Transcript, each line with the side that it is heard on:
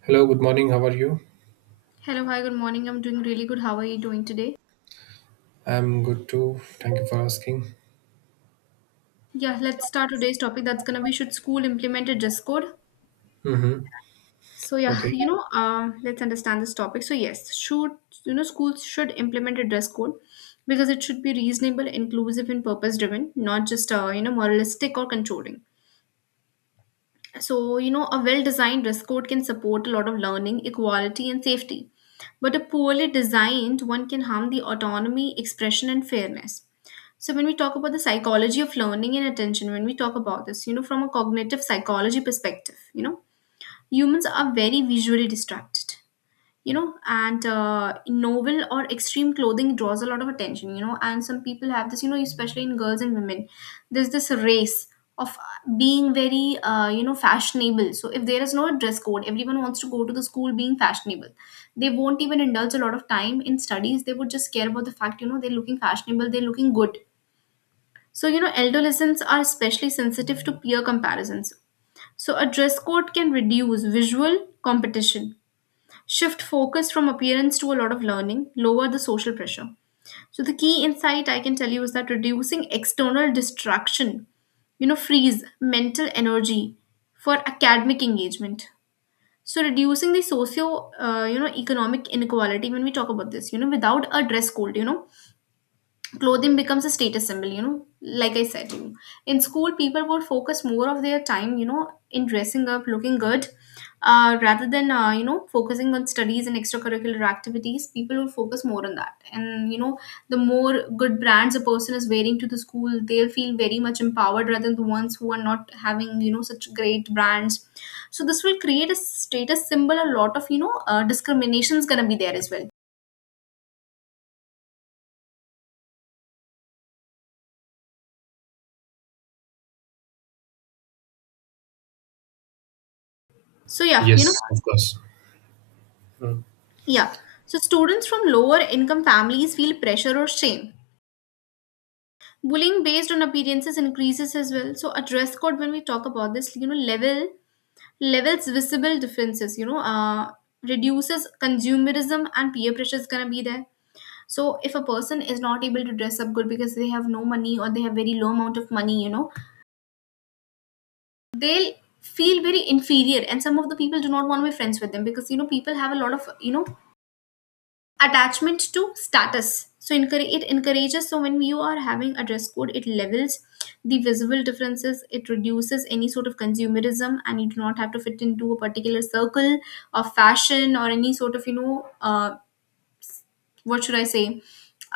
right: Hello, good morning. How are you?
left: Hello, hi, good morning. I'm doing really good. How are you doing today?
right: I'm good too. Thank you for asking.
left: Yeah, let's start today's topic. That's gonna be should school implement a dress code?
right: Mm-hmm.
left: So yeah,
right: Okay.
left: let's understand this topic. So yes, should schools should implement a dress code because it should be reasonable, inclusive, and purpose driven, not just moralistic or controlling. So, a well designed dress code can support a lot of learning, equality, and safety. But a poorly designed one can harm the autonomy, expression, and fairness. So, when we talk about the psychology of learning and attention, when we talk about this, from a cognitive psychology perspective, humans are very visually distracted, you know and novel or extreme clothing draws a lot of attention, and some people have this, especially in girls and women. There's this race of being very fashionable. So if there is no dress code, everyone wants to go to the school being fashionable. They won't even indulge a lot of time in studies. They would just care about the fact, they're looking fashionable, they're looking good. So adolescents are especially sensitive to peer comparisons. So a dress code can reduce visual competition, shift focus from appearance to a lot of learning, lower the social pressure. So the key insight I can tell you is that reducing external distraction, frees mental energy for academic engagement. So reducing the economic inequality, when we talk about this, without a dress code, clothing becomes a status symbol, like I said to in school, people would focus more of their time in dressing up, looking good, rather than focusing on studies and extracurricular activities. People would focus more on that, and the more good brands a person is wearing to the school, they'll feel very much empowered rather than the ones who are not having, such great brands. So this will create a status symbol. A lot of, discriminations gonna be there as well. So yeah,
right: Yes, of course. Mm.
left: yeah. So students from lower income families feel pressure or shame. Bullying based on appearances increases as well. So a dress code, when we talk about this, levels visible differences, reduces consumerism, and peer pressure is gonna be there. So if a person is not able to dress up good because they have no money or they have very low amount of money, they'll feel very inferior, and some of the people do not want to be friends with them because people have a lot of attachment to status. So encourage, it encourages, so when you are having a dress code, it levels the visible differences, it reduces any sort of consumerism, and you do not have to fit into a particular circle of fashion or any sort of, what should I say,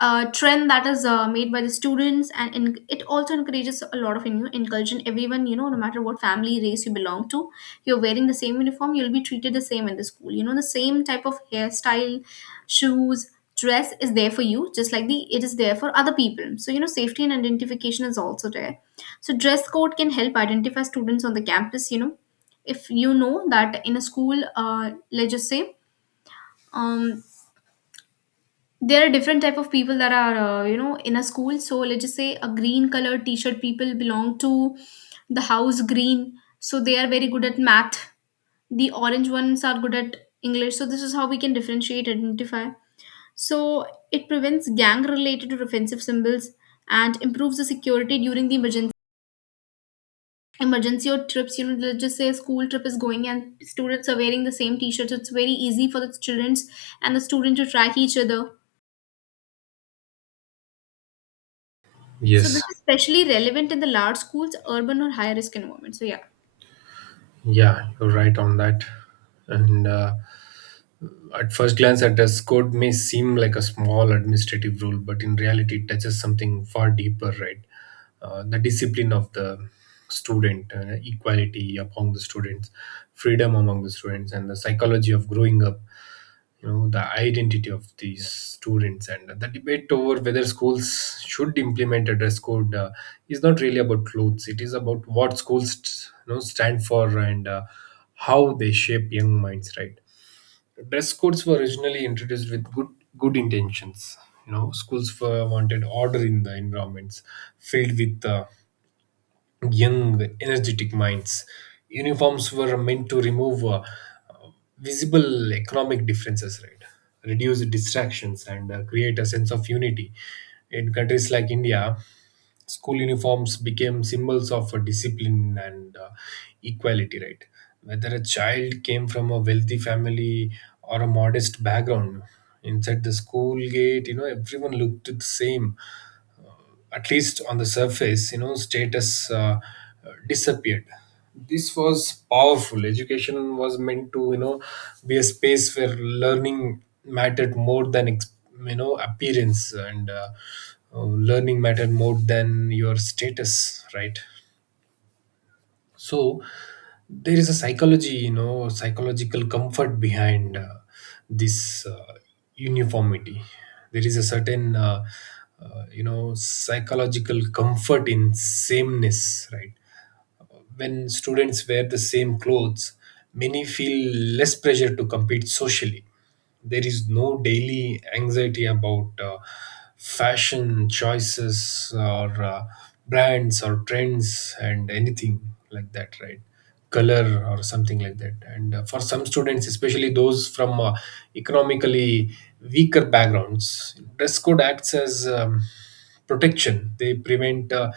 left: trend that is made by the students, it also encourages a lot of, inclusion. Everyone, no matter what family race you belong to, you're wearing the same uniform, you'll be treated the same in the school. The same type of hairstyle, shoes, dress is there for you, just like the it is there for other people. So safety and identification is also there. So dress code can help identify students on the campus. If you know that in a school, let's just say. Um, there are different type of people that are, in a school. So let's just say a green colored t-shirt people belong to the house green, so they are very good at math. The orange ones are good at english. So this is how we can differentiate, identify. So it prevents gang related or offensive symbols and improves the security during the emergency or trips. Let's just say a school trip is going and students are wearing the same t-shirts, it's very easy for the students and the student to track each other. So this
right: Yes.
left: is especially relevant in the large schools, urban or high risk environments. So yeah.
right: Yeah, you're right on that. And At first glance, a dress code may seem like a small administrative rule, but in reality, it touches something far deeper, right? The discipline of the student, equality among the students, freedom among the students, and the psychology of growing up. You know, the identity of these students, and the debate over whether schools should implement a dress code is not really about clothes. It is about what schools, you know, stand for, and how they shape young minds, right? Dress codes were originally introduced with good intentions. You know, schools were wanted order in the environments filled with young, energetic minds. Uniforms were meant to remove visible economic differences, right? Reduce distractions and create a sense of unity. In countries like India, school uniforms became symbols of discipline and equality, right? Whether a child came from a wealthy family or a modest background, inside the school gate, you know, everyone looked the same. At least on the surface, you know, status disappeared. This was powerful. Education was meant to, you know, be a space where learning mattered more than, you know, appearance, and learning mattered more than your status, right? So there is a psychology, you know, psychological comfort behind this uniformity. There is a certain you know, psychological comfort in sameness, right? When students wear the same clothes, many feel less pressure to compete socially. There is no daily anxiety about fashion choices or brands or trends and anything like that, right? Color or something like that. And for some students, especially those from economically weaker backgrounds, dress code acts as protection. They prevent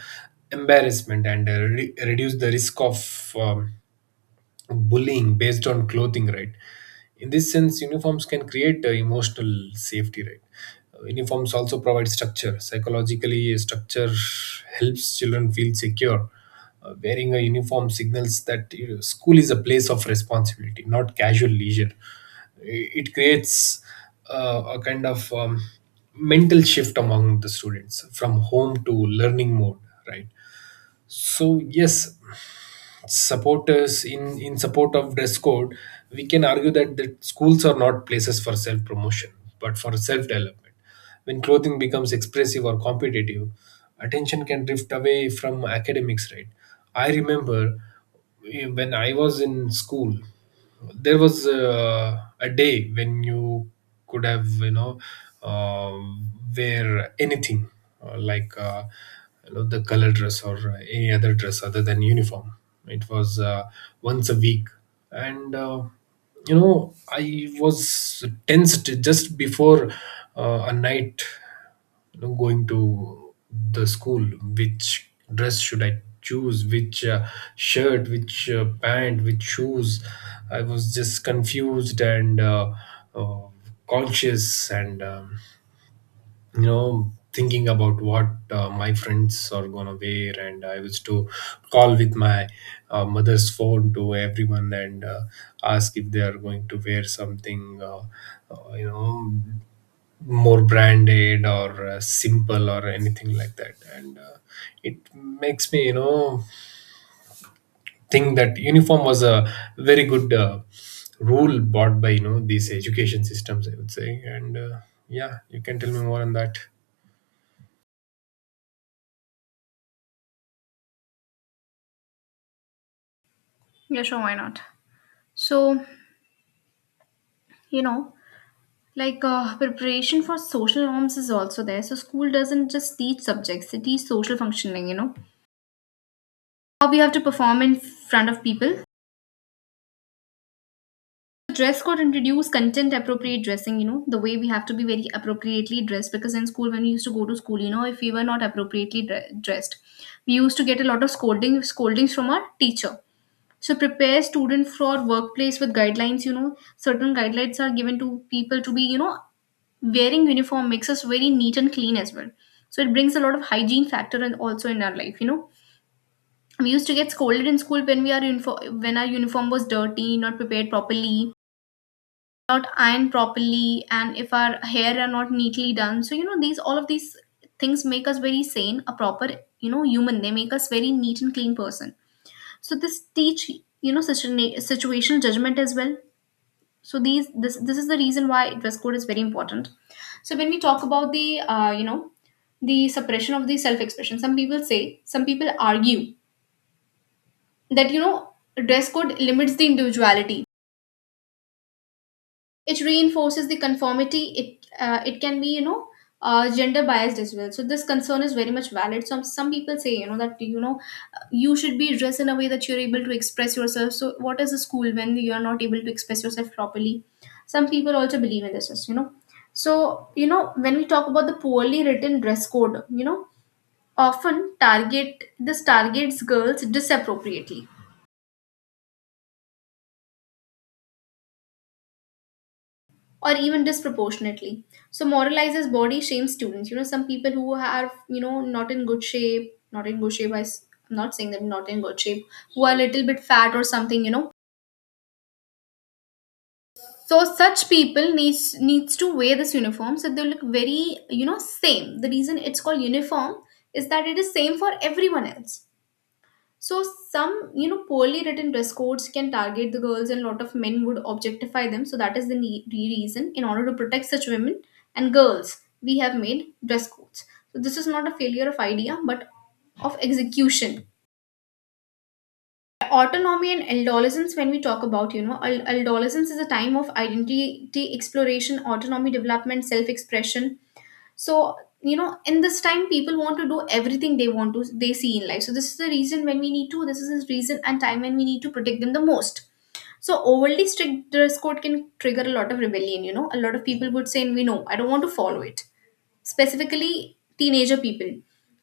right: embarrassment and reduce the risk of bullying based on clothing, right? In this sense, uniforms can create emotional safety, right? Uniforms also provide structure. Psychologically, a structure helps children feel secure. Wearing a uniform signals that, you know, school is a place of responsibility, not casual leisure. It creates a kind of mental shift among the students from home to learning mode, right? So yes, supporters in support of dress code, we can argue that the schools are not places for self promotion, but for self development. When clothing becomes expressive or competitive, attention can drift away from academics, right? I remember, when I was in school, there was a day when you could have, you know, uh, wear anything, uh, like uh, you know, the color dress or any other dress other than uniform. It was once a week, and you know, I was tensed just before a night, you know, going to the school. Which dress should I choose? Which shirt, which pant, which shoes? I was just confused and uh, conscious, and you know, thinking about what my friends are gonna wear, and I used to call with my mother's phone to everyone and ask if they are going to wear something you know, more branded or simple or anything like that. And it makes me, you know, think that uniform was a very good rule bought by, you know, these education systems, I would say. And yeah, you can tell me more on that.
left: Yeah, sure, why not? So, you know, preparation for social norms is also there. So, school doesn't just teach subjects, it teaches social functioning, how we have to perform in front of people. Dress code introduce content appropriate dressing, the way we have to be very appropriately dressed because in school, when we used to go to school, if we were not appropriately dressed, we used to get a lot of scolding, scoldings from our teacher. So prepare students for workplace with guidelines. Certain guidelines are given to people to be, wearing uniform makes us very neat and clean as well. So it brings a lot of hygiene factor and also in our life, we used to get scolded in school when we are uniform, when our uniform was dirty, not prepared properly, not ironed properly, and if our hair are not neatly done. So these, all of these things make us very sane, a proper, human, they make us very neat and clean person. So this teach, situational judgment as well. So these this this is the reason why dress code is very important. So when we talk about the the suppression of the self expression, some people say, some people argue that dress code limits the individuality, it reinforces the conformity, it can be, gender biased as well. So this concern is very much valid. Some people say, that you should be dressed in a way that you're able to express yourself. So what is a school when you are not able to express yourself properly? Some people also believe in this, so when we talk about the poorly written dress code, often target this targets girls disappropriately or even disproportionately. So moralizes body shame students. You know, some people who are, not in good shape, not in good shape, I'm not saying them not in good shape, who are a little bit fat or something, you know. So such people needs to wear this uniform so they look very, same. The reason it's called uniform is that it is same for everyone else. So some, poorly written dress codes can target the girls, and a lot of men would objectify them. So that is the reason. In order to protect such women and girls, we have made dress codes. So this is not a failure of idea, but of execution. Autonomy and adolescence, when we talk about, adolescence is a time of identity exploration, autonomy development, self expression. So in this time people want to do everything they want to, they see in life. So this is the reason when we need to, this is the reason and time when we need to protect them the most. So overly strict dress code can trigger a lot of rebellion. A lot of people would say, we know I don't want to follow it, specifically teenager people.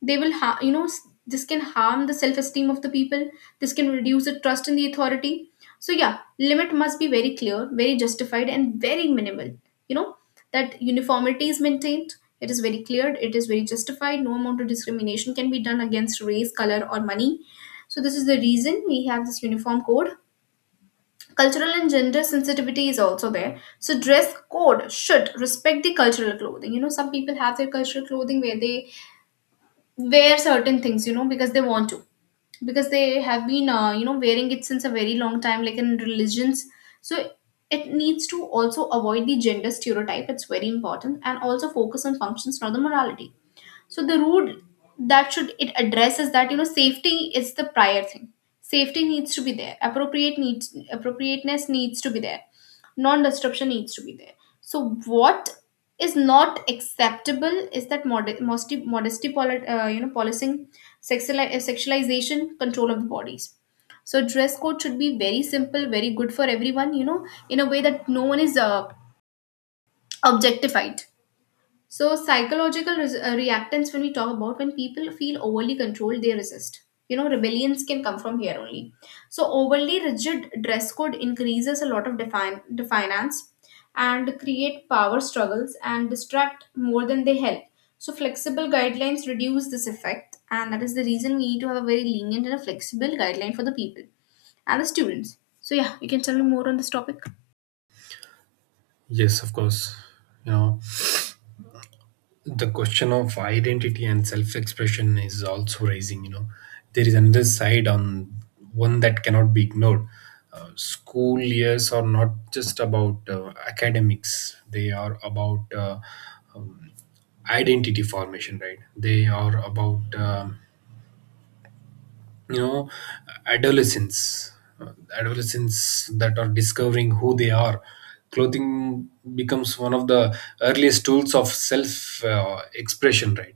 left: They will this can harm the self esteem of the people, this can reduce the trust in the authority. So yeah, limit must be very clear, very justified, and very minimal, you know that uniformity is maintained, it is very clear, it is very justified, no amount of discrimination can be done against race, color, or money. So this is the reason we have this uniform code. Cultural and gender sensitivity is also there. So dress code should respect the cultural clothing. You know, some people have their cultural clothing where they wear certain things, because they want to, because they have been, wearing it since a very long time, like in religions. So it needs to also avoid the gender stereotype. It's very important, and also focus on functions, not the morality. So the road that should it addresses that, safety is the prior thing. Safety needs to be there. Appropriate needs, appropriateness needs to be there. Non-disruption needs to be there. So what is not acceptable is that modesty, modesty policing, sexualization, control of the bodies. So dress code should be very simple, very good for everyone. You know, in a way that no one is objectified. So, reactants, when we talk about when people feel overly controlled, they resist. You know, rebellions can come from here only. So, overly rigid dress code increases a lot of defiance and create power struggles and distract more than they help. So, flexible guidelines reduce this effect, and that is the reason we need to have a very lenient and a flexible guideline for the people and the students. So, yeah, you can tell me more on this topic.
right: Yes, of course. You know, the question of identity and self expression is also raising. You know, there is another side, on one that cannot be ignored. School years are not just about academics, they are about um, identity formation, right? They are about, you know, adolescents, uh, adolescents that are discovering who they are. Clothing becomes one of the earliest tools of self expression, right?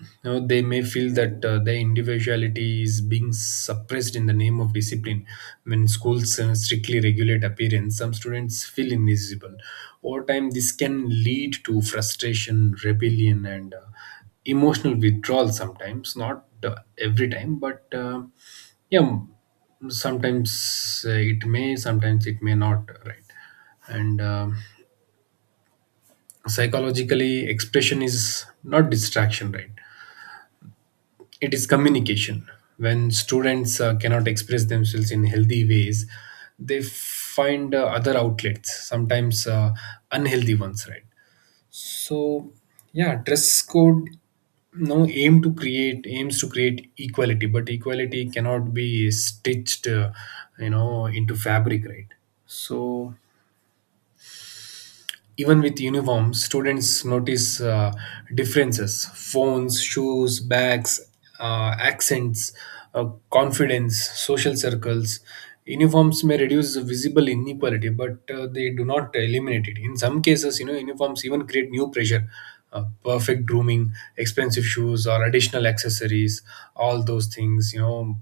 right: You know, they may feel that their individuality is being suppressed in the name of discipline. When schools strictly regulate appearance, some students feel invisible. Over time, this can lead to frustration, rebellion, and emotional withdrawal sometimes, not every time, but yeah, sometimes it may, sometimes it may not, right? And psychologically, expression is not distraction, right? It is communication. When students cannot express themselves in healthy ways, they find other outlets, sometimes unhealthy ones, right? So yeah, dress code no aim to create, aims to create equality, but equality cannot be stitched you know, into fabric, right? So even with uniforms, students notice differences. Phones, shoes, bags, accents, confidence, social circles. Uniforms may reduce the visible inequality, but they do not eliminate it. In some cases, you know, uniforms even create new pressure. Perfect grooming, expensive shoes, or additional accessories, all those things, you know,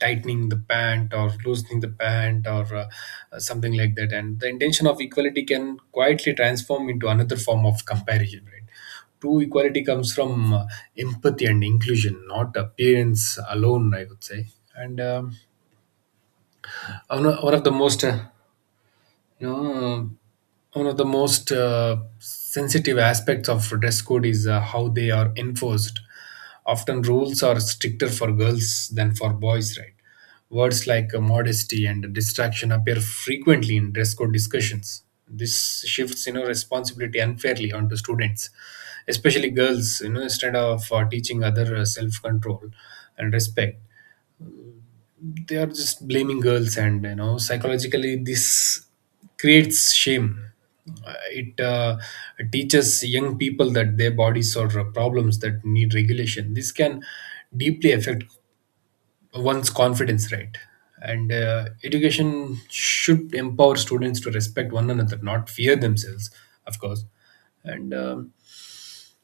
right: tightening the pant or loosening the pant or something like that. And the intention of equality can quietly transform into another form of comparison, right? True equality comes from empathy and inclusion, not appearance alone, I would say. And um, one of the most you know, one of the most sensitive aspects of dress code is how they are enforced. Often rules are stricter for girls than for boys, right? Words like modesty and distraction appear frequently in dress code discussions. This shifts, you know, responsibility unfairly onto students, especially girls, you know, instead of teaching other self control and respect, they are just blaming girls. And you know, psychologically, this creates shame. It teaches young people that their bodies are problems that need regulation. This can deeply affect one's confidence, right? And education should empower students to respect one another, not fear themselves. Of course. And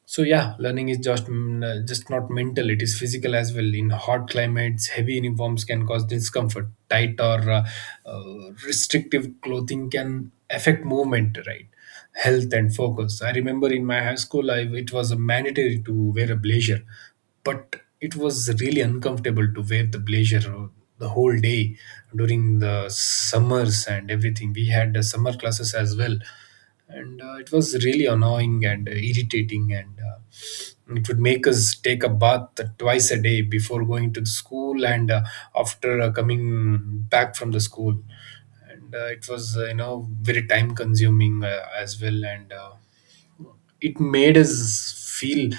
right: so yeah, learning is just just not mental; it is physical as well. In hot climates, heavy uniforms can cause discomfort. Tight or restrictive clothing can affect movement, right? Health and focus. I remember in my high school, I, it was mandatory to wear a blazer, but it was really uncomfortable to wear the blazer the whole day during the summers and everything. We had summer classes as well, and it was really annoying and irritating, and it would make us take a bath twice a day before going to the school and after coming back from the school, and it was you know, very time consuming as well. And it made us feel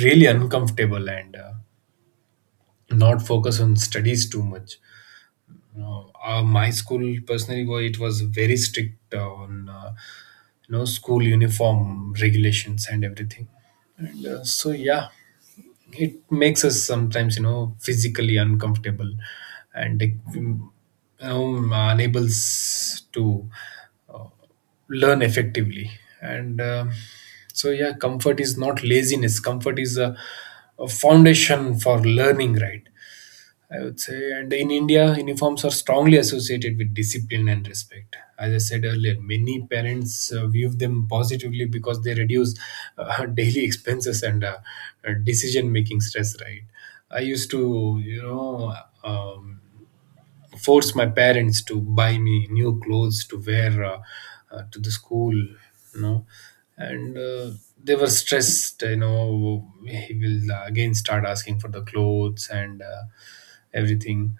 right: really uncomfortable, and not focus on studies too much. No, my school personally it was very strict on you know, school uniform regulations and everything. And so yeah, it makes us sometimes, you know, physically uncomfortable, and it, you know, enables to learn effectively. And so yeah, comfort is not laziness. Comfort is a foundation for learning, right? I would say. And in India, uniforms are strongly associated with discipline and respect. As I said earlier, many parents view them positively because they reduce daily expenses and decision making stress, right? I used to, you know, um, forced my parents to buy me new clothes to wear to the school, you know. And they were stressed, you know, he will again start asking for the clothes and everything.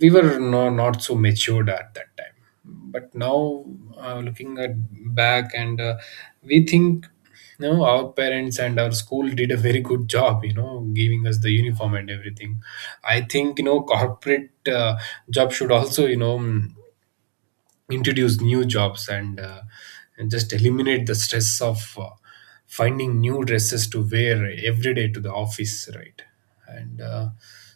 right: We were no, not so matured at that time. But now looking at back, and we think no, our parents and our school did a very good job, you know, giving us the uniform and everything. I think, you know, corporate uh, job should also, you know, introduce new jobs, and just eliminate the stress of finding new dresses to wear every day to the office, right? And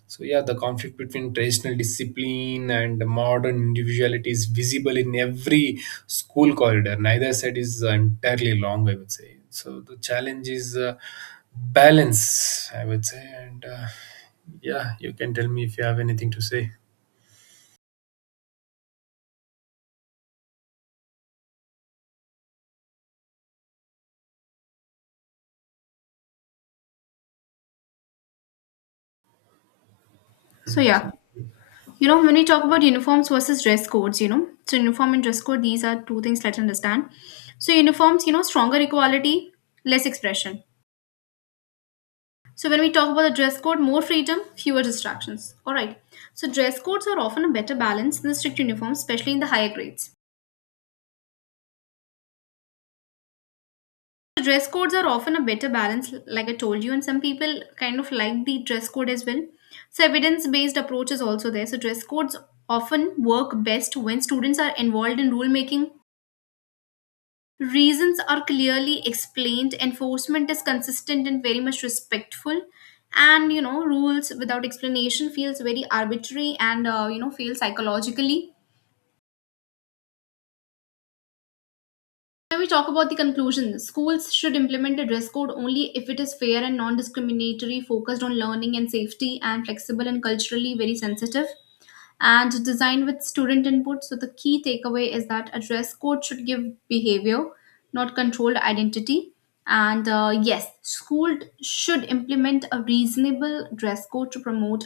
right: so yeah, the conflict between traditional discipline and modern individuality is visible in every school corridor. Neither side is entirely long, I would say. So the challenge is balance, I would say. And yeah, you can tell me if you have anything to say.
left: So, yeah.
right: Mm,
left: You know, when we talk about uniforms versus dress codes, you know, so uniform and dress code, these are two things, let's understand. So, uniforms, you know, stronger equality, less expression. So, when we talk about the dress code, more freedom, fewer distractions. All right. So, dress codes are often a better balance than strict uniforms, especially in the higher grades. So, dress codes are often a better balance, like I told you, and some people kind of like the dress code as well. So, evidence based approach is also there. So, dress codes often work best when students are involved in rule making. Reasons are clearly explained, enforcement is consistent and very much respectful, and you know, rules without explanation feels very arbitrary and you know, feels psychologically. When we talk about the conclusion, schools should implement a dress code only if it is fair and non discriminatory, focused on learning and safety, and flexible and culturally very sensitive, and designed with student input. So the key takeaway is that a dress code should give behavior, not controlled identity. And yes, school should implement a reasonable dress code to promote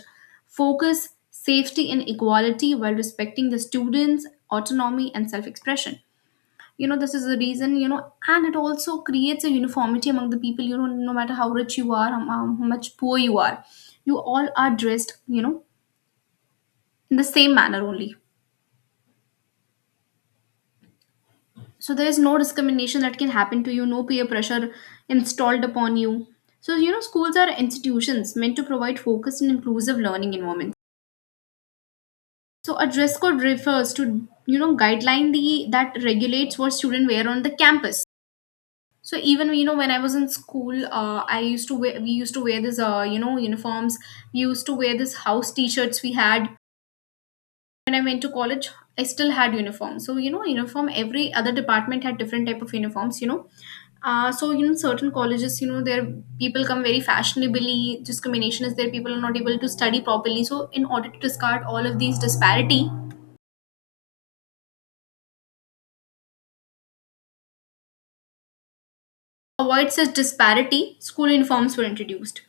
left: focus, safety, and equality while respecting the students' autonomy and self-expression. You know, this is the reason, you know, and it also creates a uniformity among the people, you know, no matter how rich you are, how much poor you are, you all are dressed, you know, in the same manner only. So there is no discrimination that can happen to you, no peer pressure installed upon you. So you know, schools are institutions meant to provide focused and inclusive learning environments. So a dress code refers to, you know, guideline the that regulates what students wear on the campus. So even you know, when I was in school, I used to wear we used to wear this you know, uniforms. We used to wear this house t-shirts we had. When I went to college, I still had uniform. So you know, uniform. Every other department had different type of uniforms. You know, so you know, certain colleges, you know, their people come very fashionably. Discrimination is there. People are not able to study properly. So in order to discard all of these disparity, avoid such disparity, school uniforms were introduced.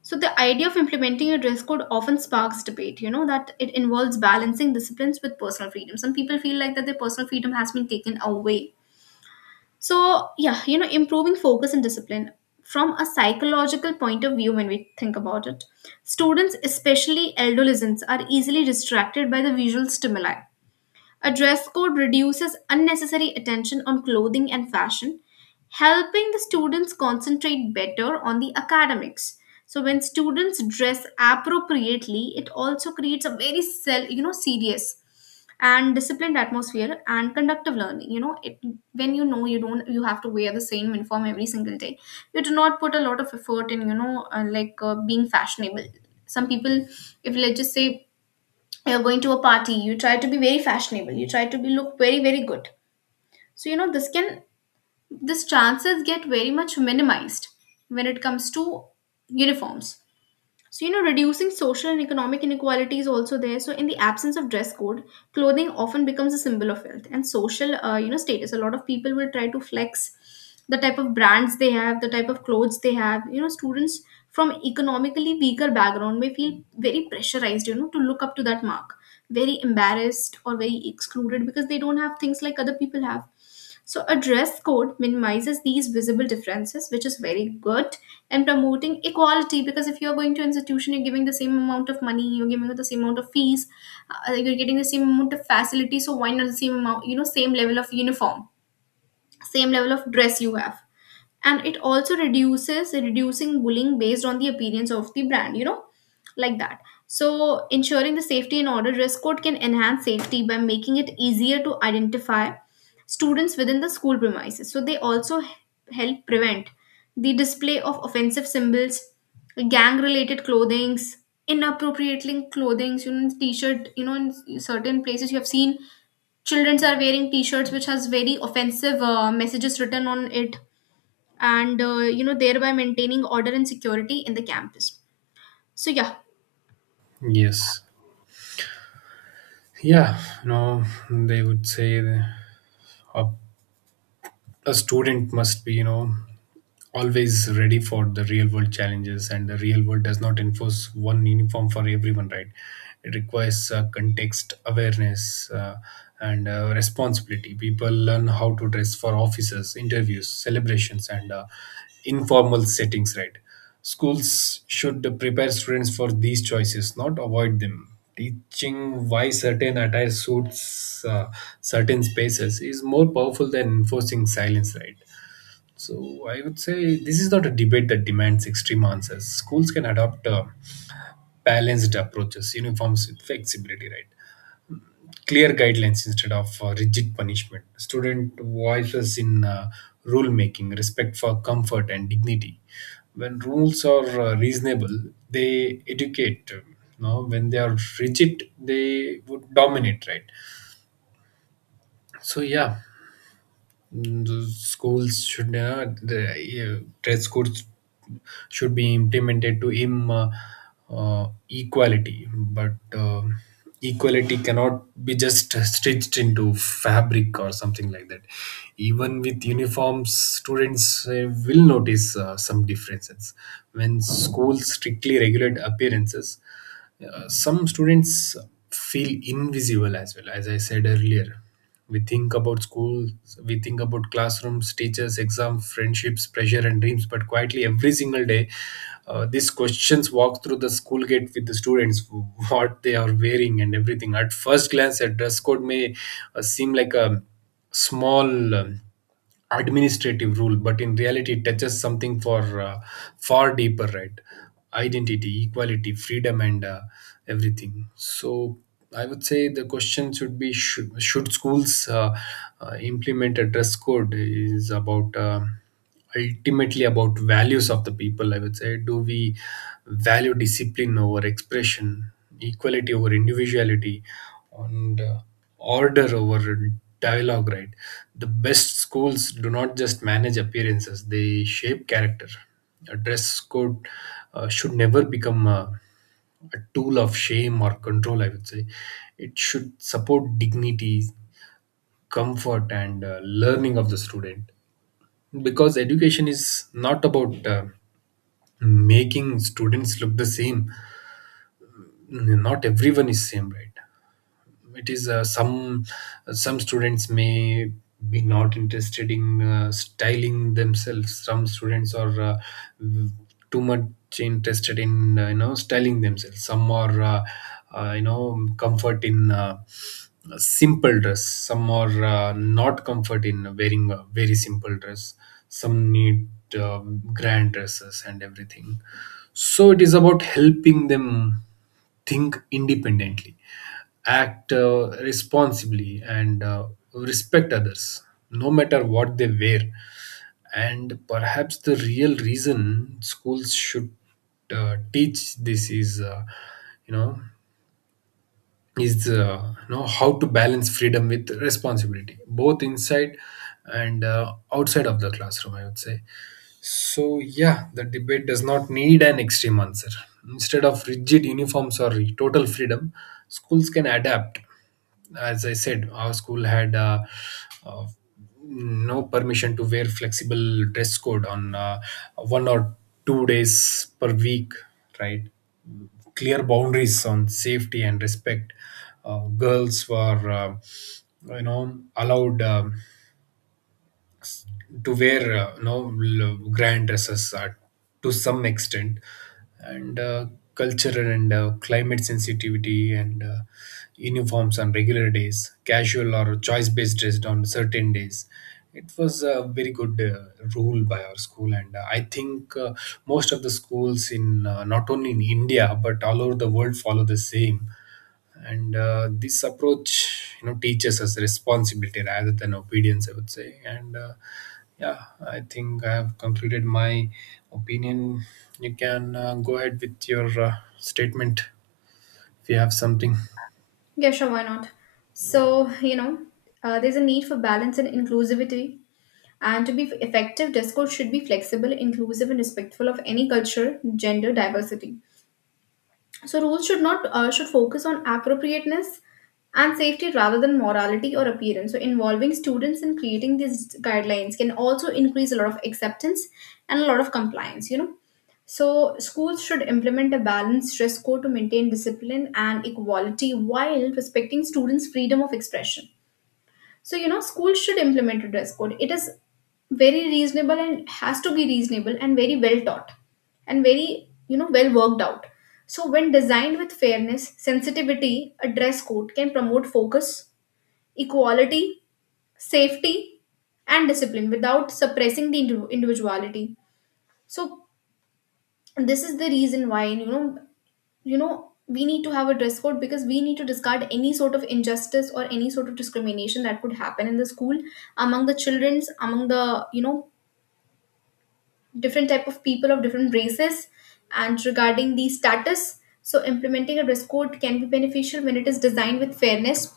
left: So the idea of implementing a dress code often sparks debate, you know, that it involves balancing disciplines with personal freedom. Some people feel like that their personal freedom has been taken away. So, yeah, you know, improving focus and discipline from a psychological point of view when we think about it. Students, especially adolescents, are easily distracted by the visual stimuli. A dress code reduces unnecessary attention on clothing and fashion, helping the students concentrate better on the academics. So when students dress appropriately, it also creates a very self, you know, serious and disciplined atmosphere and conductive learning. You know, it when you know you don't, you have to wear the same uniform every single day. You do not put a lot of effort in, you know, being fashionable. Some people, if let's just say you're going to a party, you try to be very fashionable, you try to be look very very good. So you know, this chances get very much minimized when it comes to uniforms. So, you know, reducing social and economic inequality is also there. So, in the absence of dress code, clothing often becomes a symbol of wealth and social, you know, status. A lot of people will try to flex the type of brands they have, the type of clothes they have. You know, students from economically weaker background may feel very pressurized, you know, to look up to that mark, very embarrassed or very excluded because they don't have things like other people have. So a dress code minimizes these visible differences, which is very good, and promoting equality because if you're going to institution, you're giving the same amount of money, you're giving the same amount of fees, like you're getting the same amount of facility. So why not the same amount, you know, same level of uniform, same level of dress you have. And it also reduces reducing bullying based on the appearance of the brand, you know, like that. So ensuring the safety in order, dress code can enhance safety by making it easier to identify students within the school premises. So they also help prevent the display of offensive symbols, gang related clothings, inappropriately clothings. You know, t-shirt, you know, in certain places you have seen children are wearing t-shirts which has very offensive messages written on it, and you know, thereby maintaining order and security in the campus. So yeah.
right: yes. Yeah, you know, they would say a, a student must be, you know, always ready for the real world challenges, and the real world does not enforce one uniform for everyone, right? It requires context awareness, and responsibility. People learn how to dress for offices, interviews, celebrations, and informal settings, right? Schools should prepare students for these choices, not avoid them. Teaching why certain attire suits certain spaces is more powerful than enforcing silence, right? So I would say this is not a debate that demands extreme answers. Schools can adopt balanced approaches, uniforms with flexibility, right? Clear guidelines instead of rigid punishment. Student voices in rule making, respect for comfort and dignity. When rules are reasonable, they educate. When they are rigid, they would dominate, right? So yeah, the schools should the dress codes should be implemented to im equality, but equality cannot be just stitched into fabric or something like that. Even with uniforms, students will notice some differences. When schools strictly regulate appearances, some students feel invisible as well, as I said earlier. We think about school, we think about classrooms, teachers, exams, friendships, pressure, and dreams, but quietly every single day, these questions walk through the school gate with the students, what they are wearing, and everything. At first glance, a dress code may seem like a small, administrative rule, but in reality, it touches something for far deeper, right? Identity, equality, freedom, and everything. So, I would say the question should be: Should schools implement a dress code? Is about ultimately about values of the people. I would say, do we value discipline over expression, equality over individuality, on the order over dialogue, right? The best schools do not just manage appearances, they shape character. A dress code should never become a tool of shame or control, I would say. It should support dignity, comfort, and learning of the student, because education is not about making students look the same. Not everyone is same, right? It is some students may be not interested in styling themselves, some students are v- too much interested in styling themselves, some are comfort in simple dress, some are not comfort in wearing a very simple dress, some need uh, grand dresses and everything. So it is about helping them think independently, act responsibly, and respect others, no matter what they wear. And perhaps the real reason schools should teach this is, you know, how to balance freedom with responsibility, both inside and outside of the classroom, I would say. So, yeah, the debate does not need an extreme answer. Instead of rigid uniforms or total freedom, schools can adapt. As I said, our school had uh, no permission to wear flexible dress code on 1 or 2 days per week, right? Clear boundaries on safety and respect. Girls were, allowed, to wear, grand dresses are to some extent, and cultural and climate sensitivity, and uniforms on regular days, casual or choice based dressed on certain days. It was a very good rule by our school, and I think most of the schools in not only in India but all over the world follow the same. And this approach, you know, teaches us responsibility rather than obedience, I would say. And yeah, I think I have concluded my opinion. You can go ahead with your statement if you have something.
left: Yeah, sure, why not? So, you know, there's a need for balance and inclusivity. And to be effective, discourse should be flexible, inclusive, and respectful of any culture, gender, diversity. So rules should not should focus on appropriateness and safety rather than morality or appearance. So involving students in creating these guidelines can also increase a lot of acceptance and a lot of compliance. You know. So, schools should implement a balanced dress code to maintain discipline and equality while respecting students' freedom of expression. So, you know, schools should implement a dress code. It is very reasonable and has to be reasonable and very well taught and very, you know, well worked out. So, when designed with fairness, sensitivity, a dress code can promote focus, equality, safety, and discipline without suppressing the individuality. So, this is the reason why, you know we need to have a dress code because we need to discard any sort of injustice or any sort of discrimination that could happen in the school among the children's, among the you know, different type of people of different races and regarding the status. So implementing a dress code can be beneficial when it is designed with fairness,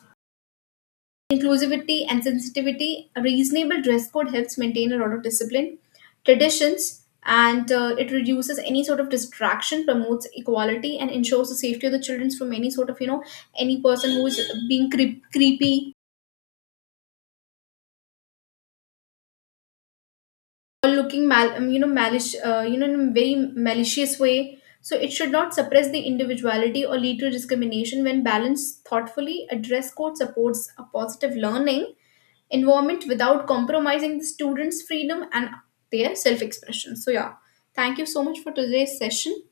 left: inclusivity and sensitivity. A reasonable dress code helps maintain a lot of discipline, traditions, and it reduces any sort of distraction, promotes equality, and ensures the safety of the children from any sort of you know, any person who is being creepy or looking mal you know, malish you know, in a very malicious way. So it should not suppress the individuality or lead to discrimination. When balanced thoughtfully, a dress code supports a positive learning environment without compromising the students freedom and their self expression. So yeah, thank you so much for today's session.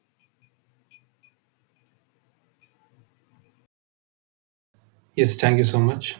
right: Yes, thank you so much.